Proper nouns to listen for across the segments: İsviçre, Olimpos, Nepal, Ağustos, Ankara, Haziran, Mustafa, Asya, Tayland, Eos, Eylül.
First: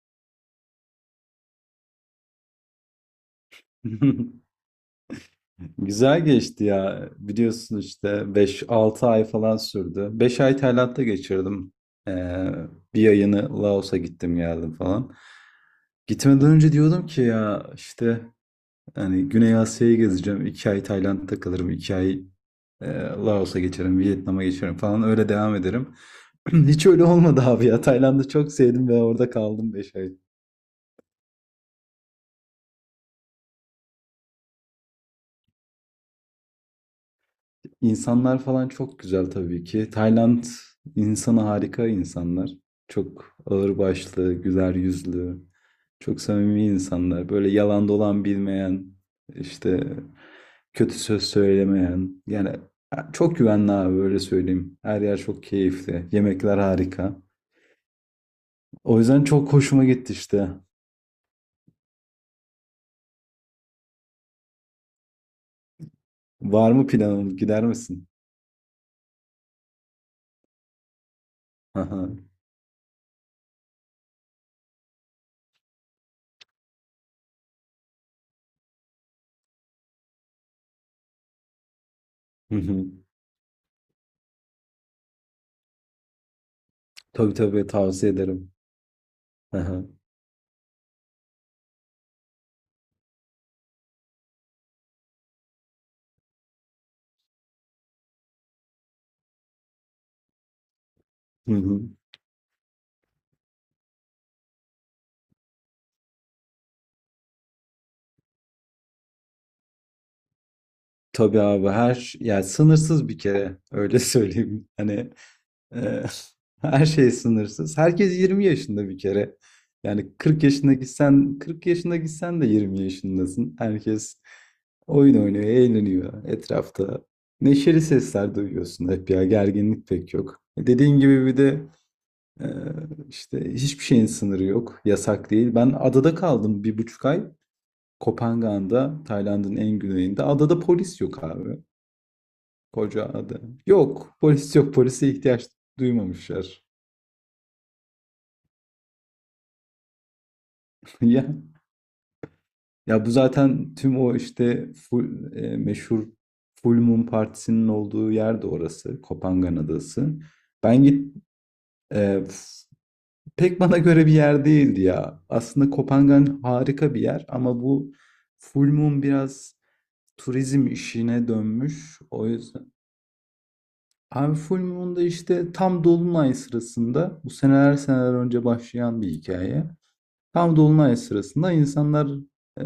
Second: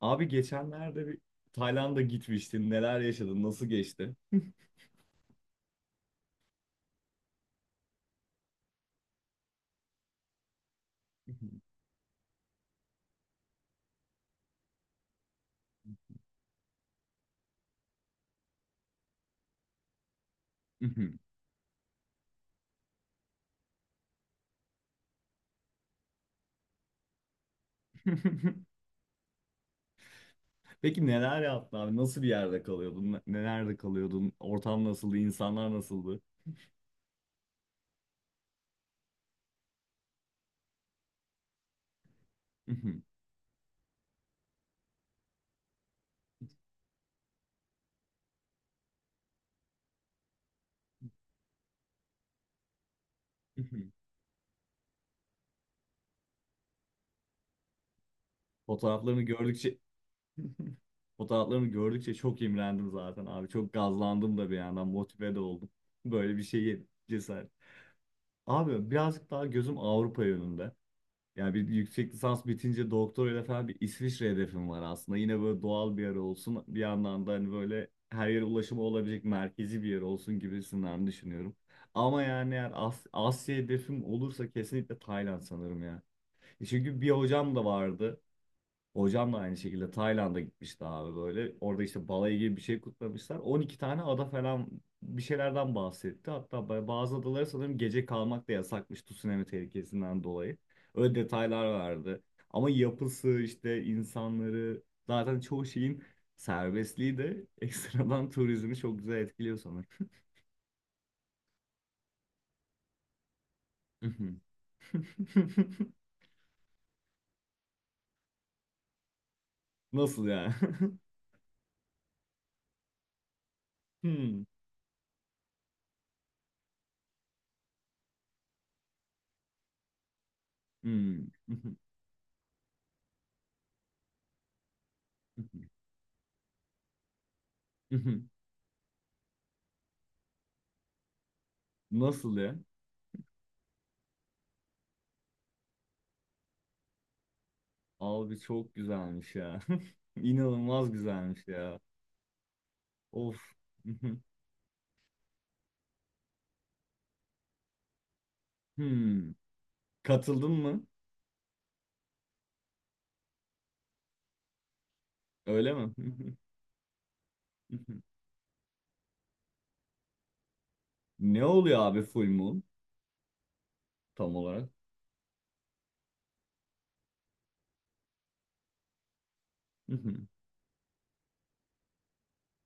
Abi geçenlerde bir Tayland'a gitmiştin. Neler yaşadın? Nasıl geçti? Güzel geçti ya. Biliyorsun işte beş altı ay falan sürdü. 5 ay Tayland'da geçirdim. Ee, bir ayını Laos'a gittim geldim falan. Gitmeden önce diyordum ki ya işte hani Güney Asya'yı gezeceğim. 2 ay Tayland'da kalırım. 2 ay Laos'a geçerim. Vietnam'a geçerim falan öyle devam ederim. Hiç öyle olmadı abi ya. Tayland'ı çok sevdim ve orada kaldım 5 ay. Peki neler yaptın abi? Nasıl bir yerde kalıyordun? Nelerde kalıyordun? Ortam nasıldı? İnsanlar nasıldı? İnsanlar falan çok güzel tabii ki. Tayland insanı harika insanlar. Çok ağırbaşlı, güler yüzlü, çok samimi insanlar. Böyle yalan dolan bilmeyen, işte kötü söz söylemeyen. Yani çok güvenli abi öyle söyleyeyim. Her yer çok keyifli. Yemekler harika. O Fotoğraflarını yüzden çok gördükçe hoşuma gitti işte. fotoğraflarını gördükçe çok imrendim zaten abi. Çok gazlandım da bir yandan motive de oldum. Böyle bir Var şeye mı planın? cesaret. Gider misin? Abi birazcık daha gözüm Avrupa yönünde. Yani bir Aha. yüksek lisans bitince doktorayla falan bir İsviçre hedefim var aslında. Yine böyle doğal bir yer olsun. Bir yandan da hani böyle her yere ulaşımı olabilecek merkezi bir yer olsun gibisinden düşünüyorum. Ama yani Hı eğer hı. Asya hedefim olursa kesinlikle Tayland sanırım ya. E çünkü bir Tabii hocam da tabii tavsiye vardı. ederim. Hocam da aynı Aha. şekilde Tayland'a gitmişti abi böyle. Orada işte balayı gibi bir şey kutlamışlar. 12 tane ada falan bir şeylerden bahsetti. Hatta bazı adalara sanırım gece kalmak da yasakmış tsunami tehlikesinden dolayı. Öyle Hı detaylar hı. vardı. Ama yapısı işte insanları zaten çoğu şeyin serbestliği de ekstradan turizmi çok güzel etkiliyor sanırım. Tabii abi her yani sınırsız bir kere öyle Mhm. söyleyeyim. Hani e, her şey sınırsız. Herkes 20 yaşında bir kere. Yani Nasıl 40 ya? yaşına gitsen 40 yaşına gitsen de 20 yaşındasın. Herkes Hmm. oyun oynuyor, eğleniyor etrafta. Neşeli sesler duyuyorsun hep ya gerginlik pek yok. Dediğin gibi bir de e, işte hiçbir şeyin sınırı yok. Yasak değil. Hmm. Ben adada kaldım bir buçuk ay. Kopangan'da, Tayland'ın en güneyinde. Adada polis yok abi. Nasıl ya? Koca adam. Yok, polis yok. Polise ihtiyaç duymamışlar. Abi çok güzelmiş ya. İnanılmaz Ya güzelmiş ya. ya bu Of. zaten tüm o işte full, meşhur Full Moon Partisi'nin olduğu yer de orası. Hmm. Kopangan Adası. Katıldın Ben mı? git e, f- pek bana göre bir yer değildi ya. Aslında Öyle mi? Kopangan harika bir yer ama bu Full Moon biraz turizm işine Ne oluyor dönmüş. abi O full moon yüzden. Abi tam Full olarak? Moon'da işte tam dolunay sırasında bu seneler seneler önce başlayan bir hikaye. Tam dolunay sırasında insanlar e,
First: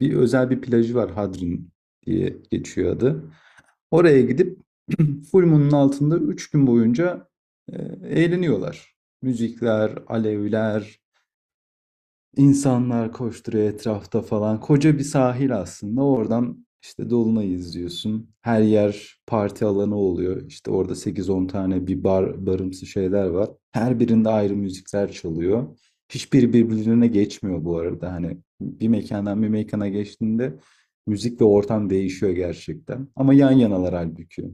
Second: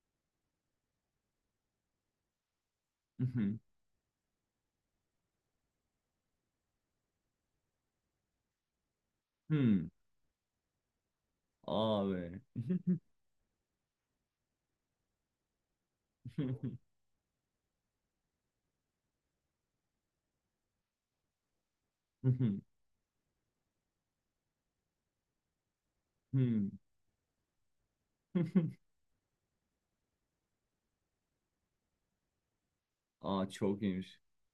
özel bir plajı var, Hadrin diye geçiyor adı. Oraya gidip full moon'un altında 3 gün boyunca e, eğleniyorlar. Hmm. Müzikler, alevler. Abi. İnsanlar koşturuyor etrafta falan. Koca bir sahil aslında. Oradan işte Dolunay'ı izliyorsun. Her yer parti alanı oluyor. İşte orada sekiz on tane bir bar, barımsı şeyler var. Her birinde ayrı müzikler çalıyor. Hiçbiri Hmm. birbirine geçmiyor bu arada. Hani bir mekandan bir mekana geçtiğinde müzik ve ortam değişiyor gerçekten. Ama Aa, yan çok yanalar iyiymiş. halbuki.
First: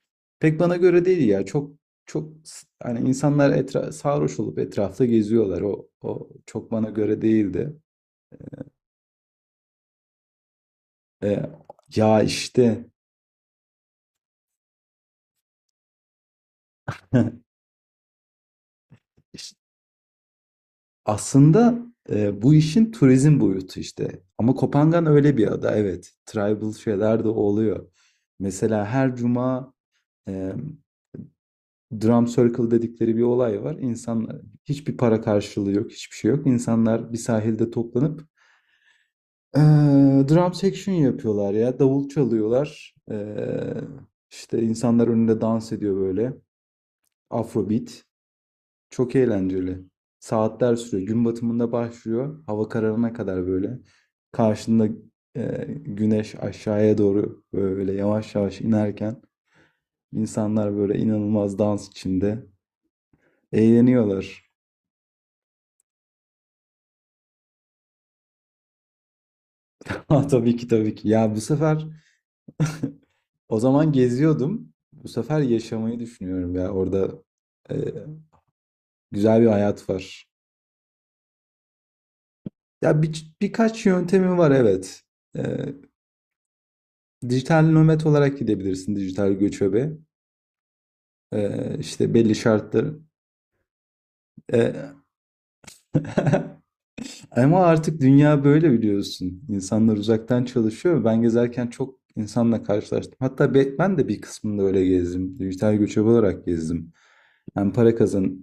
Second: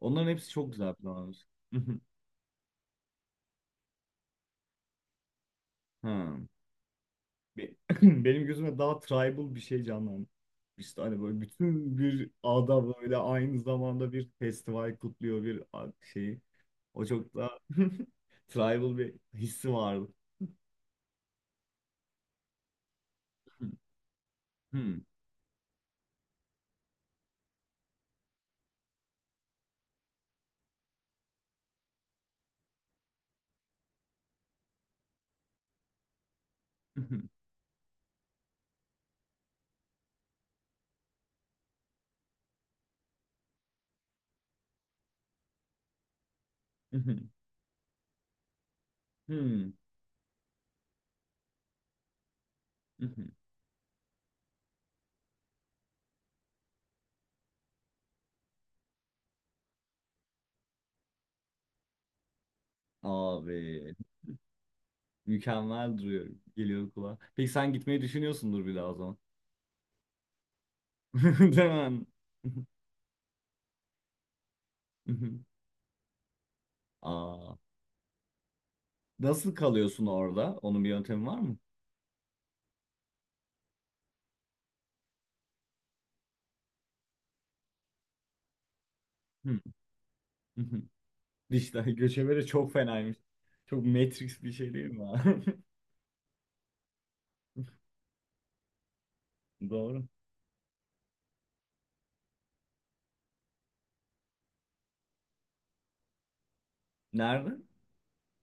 Onların hepsi Pek çok bana güzel göre değil ya. planlar. Çok çok hani insanlar sarhoş olup etrafta geziyorlar. O Hmm. çok bana göre değildi. Be- Benim gözüme daha tribal bir şey canlandı. İşte hani böyle E, bütün ya bir işte ada böyle aynı zamanda bir festival kutluyor bir şeyi. O çok daha tribal bir işte hissi vardı. aslında bu işin turizm boyutu işte. Ama Hmm. Kopangan öyle bir ada evet. Tribal şeyler de oluyor. Mesela her cuma e, drum circle dedikleri bir olay var. İnsanlar hiçbir para karşılığı yok, hiçbir şey yok. İnsanlar bir sahilde toplanıp e, drum section yapıyorlar ya. Davul çalıyorlar. E, işte insanlar önünde dans ediyor böyle. Afrobeat. Çok Hmm. eğlenceli. Saatler sürüyor. Gün batımında başlıyor. Hava kararına kadar böyle. Karşında güneş aşağıya doğru böyle yavaş yavaş inerken insanlar böyle inanılmaz dans içinde Abi eğleniyorlar. mükemmel duruyor. Geliyor kulağa. Peki sen gitmeyi düşünüyorsundur bir daha o zaman. Ha, tabii ki tabii ki. Ya bu sefer Değil mi? o zaman geziyordum. Bu sefer yaşamayı düşünüyorum ya. Orada Aa, e, güzel bir nasıl hayat kalıyorsun var. orada? Onun bir yöntemi var mı? Ya birkaç yöntemi var evet. E, dijital nomad olarak gidebilirsin, dijital göçebe. Dijital İşte belli göçebe çok şartları. fenaymış. Çok Matrix bir şey değil Ee, mi abi? Ama artık dünya böyle biliyorsun. İnsanlar Doğru. uzaktan çalışıyor. Ben gezerken çok insanla karşılaştım. Hatta ben de bir kısmında öyle gezdim. Dijital göçebe olarak gezdim. Nerede? Hem para kazan,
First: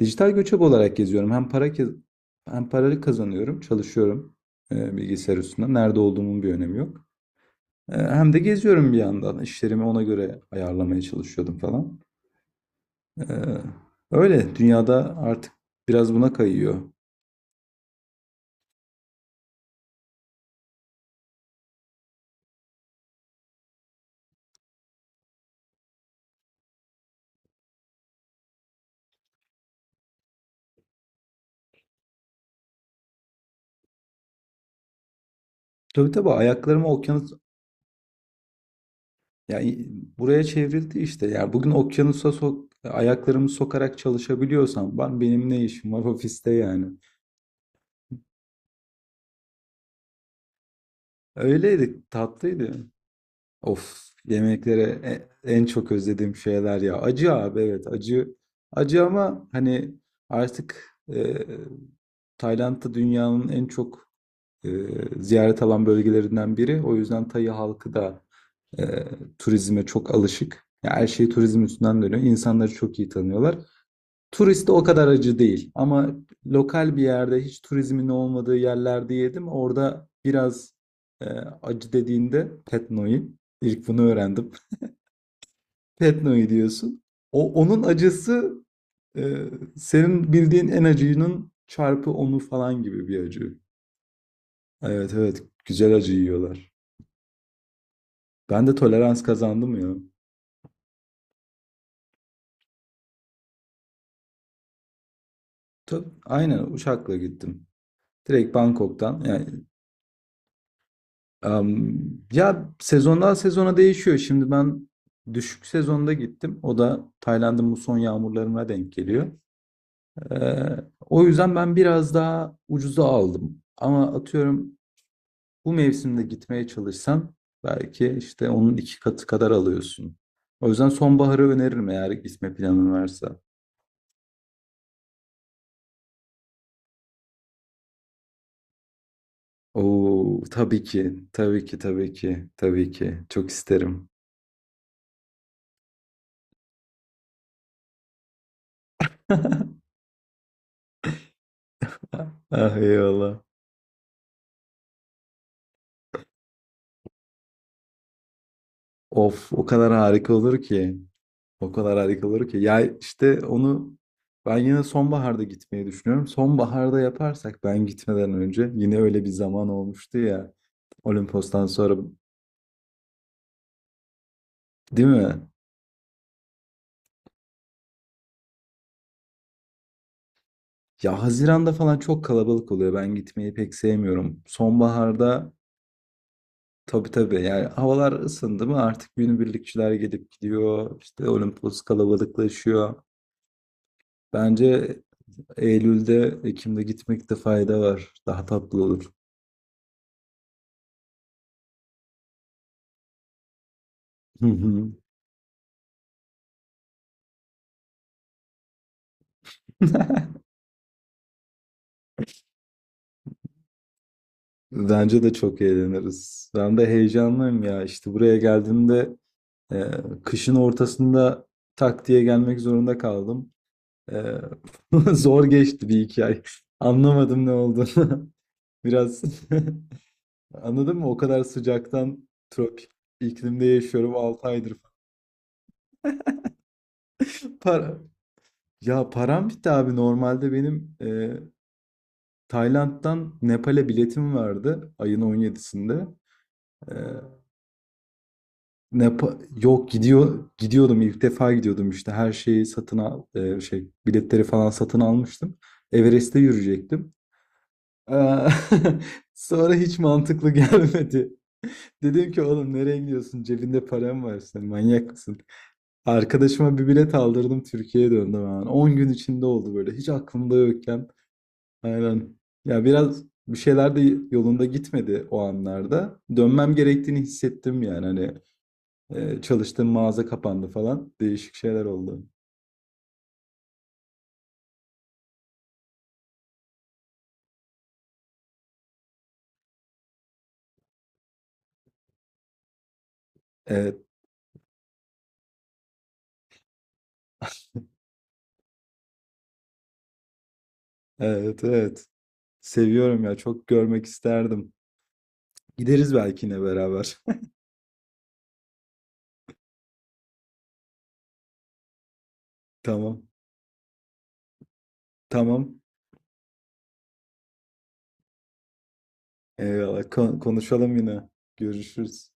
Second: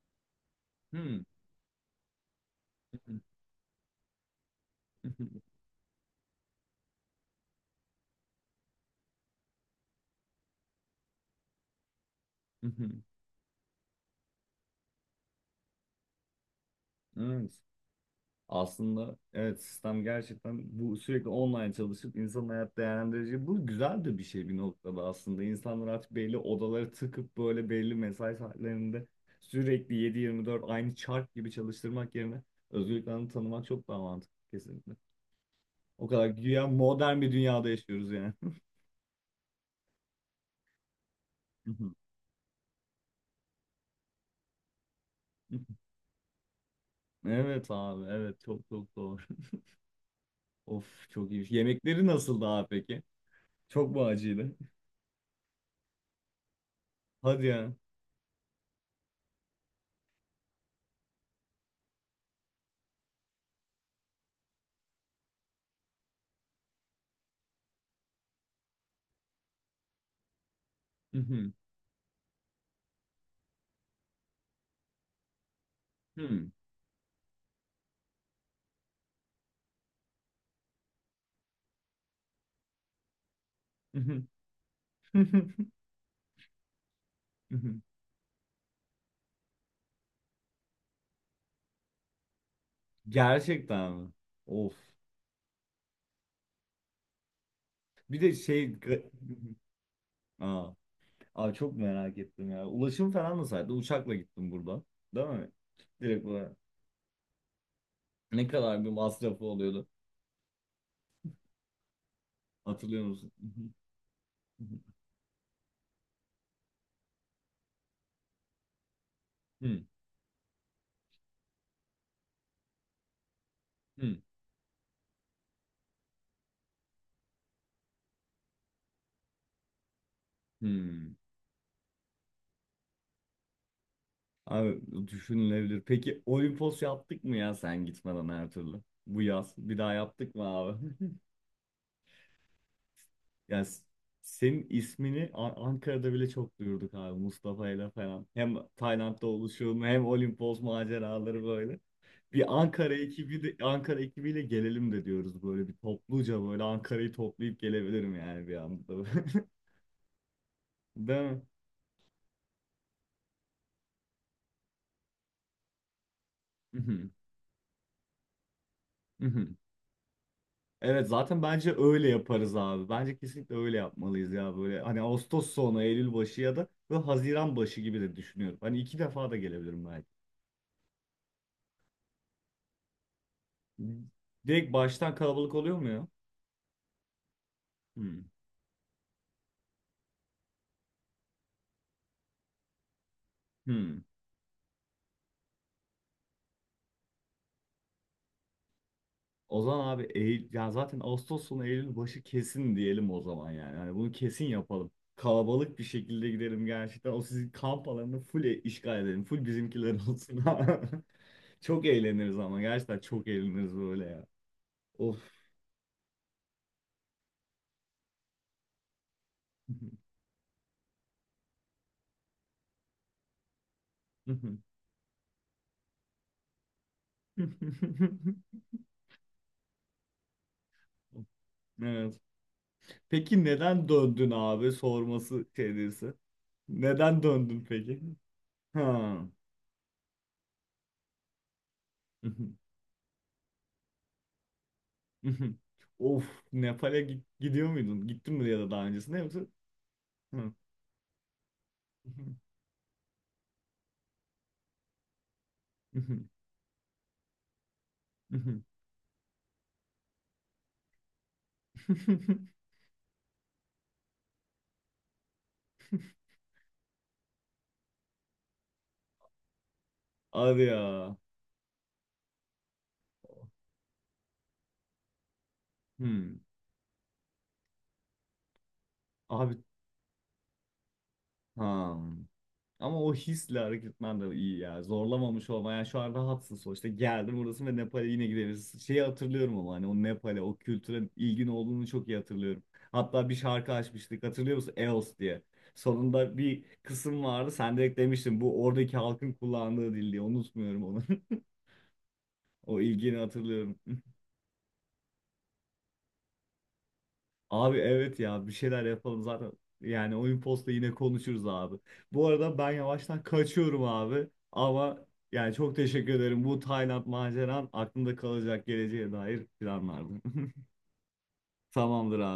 dijital göçebe olarak Hmm. geziyorum. Hem paraları kazanıyorum, çalışıyorum bilgisayar üstünde. Nerede olduğumun bir önemi yok. Hem de geziyorum bir yandan. İşlerimi ona göre ayarlamaya çalışıyordum falan. Ee, öyle dünyada artık biraz buna kayıyor. Evet. Aslında evet, sistem gerçekten bu, sürekli online çalışıp insanın hayat değerlendirici. Bu güzel de bir şey bir noktada aslında. İnsanlar artık belli odaları tıkıp böyle belli mesai saatlerinde sürekli yedi yirmi dört aynı çark gibi çalıştırmak yerine özgürlüklerini tanımak çok daha mantıklı kesinlikle. O Tabii kadar tabii güya ayaklarımı modern bir okyanus, dünyada yaşıyoruz yani. yani buraya çevrildi işte. Yani bugün okyanusa ayaklarımı sokarak çalışabiliyorsam benim ne işim var ofiste yani. Evet abi evet, çok çok doğru. Of çok iyi. Öyleydi, Yemekleri nasıldı abi tatlıydı. peki? Çok mu Of, acıydı? yemeklere en çok özlediğim şeyler ya. Acı Hadi abi, ya. evet acı. Acı ama hani artık Tayland'da dünyanın en çok e, ziyaret alan bölgelerinden biri. O yüzden Tayı halkı da e, turizme çok alışık, yani her Hı şey hı, turizm üstünden dönüyor. İnsanları çok iyi tanıyorlar. Turist de o kadar acı değil. Ama hı, lokal bir yerde, hiç turizmin olmadığı yerlerde yedim. Orada biraz e, acı dediğinde Petno'yu ilk hı bunu hı, öğrendim. hı hı, Petno'yu diyorsun. O hı hı. onun acısı e, senin bildiğin en acıyının çarpı onu falan gibi bir acı. Gerçekten mi? Of. Evet evet, güzel acı yiyorlar. Bir de Ben de tolerans kazandım ya. Aa, abi çok merak ettim ya. Ulaşım falan nasıldı? Uçakla gittim burada. Değil mi? Tabii, Direkt olarak. aynen uçakla gittim. Ne Direkt kadar bir Bangkok'tan. masrafı Yani, oluyordu? am, ya Hatırlıyor musun? sezondan Hı hı, sezona değişiyor. Şimdi ben düşük sezonda gittim. O da Tayland'ın bu son yağmurlarına denk geliyor. hı hı, Ee, o yüzden ben biraz daha ucuza aldım. Ama hı atıyorum bu mevsimde gitmeye çalışsan belki işte onun iki katı kadar alıyorsun. hı, O yüzden hı. sonbaharı öneririm eğer gitme planın varsa. Abi düşünülebilir. Peki Olimpos yaptık mı ya sen gitmeden her türlü? Bu yaz bir daha yaptık Oo, mı tabii abi? ki, tabii ki, tabii ki, tabii ki. Çok Ya s- isterim. senin ismini Ankara'da bile çok duyurduk abi Mustafa ile falan. Hem Tayland'da oluşum hem Olimpos maceraları böyle. Bir Ah Ankara eyvallah. ekibi Ankara ekibiyle gelelim de diyoruz böyle bir topluca böyle Ankara'yı toplayıp gelebilirim yani bir anda. Of, o kadar harika olur ki. Değil O kadar harika olur ki. Ya işte onu ben yine sonbaharda gitmeyi düşünüyorum. Sonbaharda mi? yaparsak, ben gitmeden önce yine öyle bir zaman olmuştu ya. Evet zaten Olimpos'tan bence sonra, öyle yaparız abi. Bence kesinlikle öyle yapmalıyız ya böyle. Hani değil mi? Ağustos sonu, Eylül başı ya da böyle Haziran başı gibi de düşünüyorum. Hani iki defa da gelebilirim belki. Ya Haziran'da falan çok kalabalık oluyor. Ben gitmeyi pek sevmiyorum. Direkt baştan Sonbaharda kalabalık oluyor mu ya? tabii tabii, yani havalar Hmm. ısındı mı artık günübirlikçiler gelip gidiyor. İşte Olimpos kalabalıklaşıyor. Hmm. Bence Eylül'de, Ekim'de gitmekte fayda var. Daha tatlı olur. O zaman abi Eylül, ya zaten Ağustos sonu Eylül başı kesin diyelim o zaman yani. Hani bunu kesin Hı yapalım. hı. Kalabalık bir şekilde gidelim gerçekten. O sizin kamp alanını full işgal edelim. Full bizimkiler olsun. Çok eğleniriz ama gerçekten çok eğleniriz böyle ya. Bence de Of. çok eğleniriz. Ben de heyecanlıyım ya. İşte buraya geldiğimde e, kışın ortasında tak diye gelmek zorunda kaldım. E, Zor geçti bir iki ay. Anlamadım ne oldu. Biraz anladın mı? O kadar Evet. sıcaktan, tropik Peki iklimde neden yaşıyorum döndün 6 abi aydır. sorması şeydesi. Neden döndün Para. peki? Ya Ha. param bitti abi. Normalde benim Tayland'dan Nepal'e biletim vardı ayın 17'sinde. Of, Nepal'e gidiyor muydun? Gittin mi ya da daha Ne öncesinde yapa- yoksa? Yok, gidiyor Hı. gidiyordum ilk defa gidiyordum, işte her şeyi satın şey biletleri falan satın almıştım. Everest'te yürüyecektim. Eee, Sonra hiç mantıklı gelmedi. Dedim ki oğlum nereye gidiyorsun? Cebinde param var, senin manyak mısın? Arkadaşıma bir bilet aldırdım, Türkiye'ye döndüm hemen. 10 gün içinde oldu, böyle hiç aklımda Hadi yokken. ya. Aynen. Ya biraz bir şeyler de yolunda gitmedi o anlarda. Hmm. Dönmem gerektiğini hissettim yani, hani Abi çalıştığım mağaza kapandı falan. Değişik şeyler ha. oldu. Ama o hisle hareket etmen de iyi ya. Zorlamamış olma. Yani şu an rahatsın sonuçta. Geldim burası ve Nepal'e yine gideriz. Şeyi hatırlıyorum ama hani o Nepal'e, o kültüre ilgin olduğunu çok iyi hatırlıyorum. Hatta bir şarkı Evet, açmıştık. Hatırlıyor musun? Eos diye. Sonunda bir kısım vardı. Sen direkt demiştin bu oradaki halkın kullandığı dil diye. Unutmuyorum onu. evet, evet. O ilgini Seviyorum ya. Çok hatırlıyorum. görmek isterdim. Gideriz belki yine beraber. Abi evet ya, bir şeyler yapalım zaten. Yani oyun posta yine konuşuruz abi. Bu arada ben yavaştan Tamam, kaçıyorum abi. Ama yani çok tamam. teşekkür ederim. Bu Tayland maceran aklımda kalacak, geleceğe dair Eyvallah. planlardı. Kon- konuşalım yine. Tamamdır Görüşürüz. abi.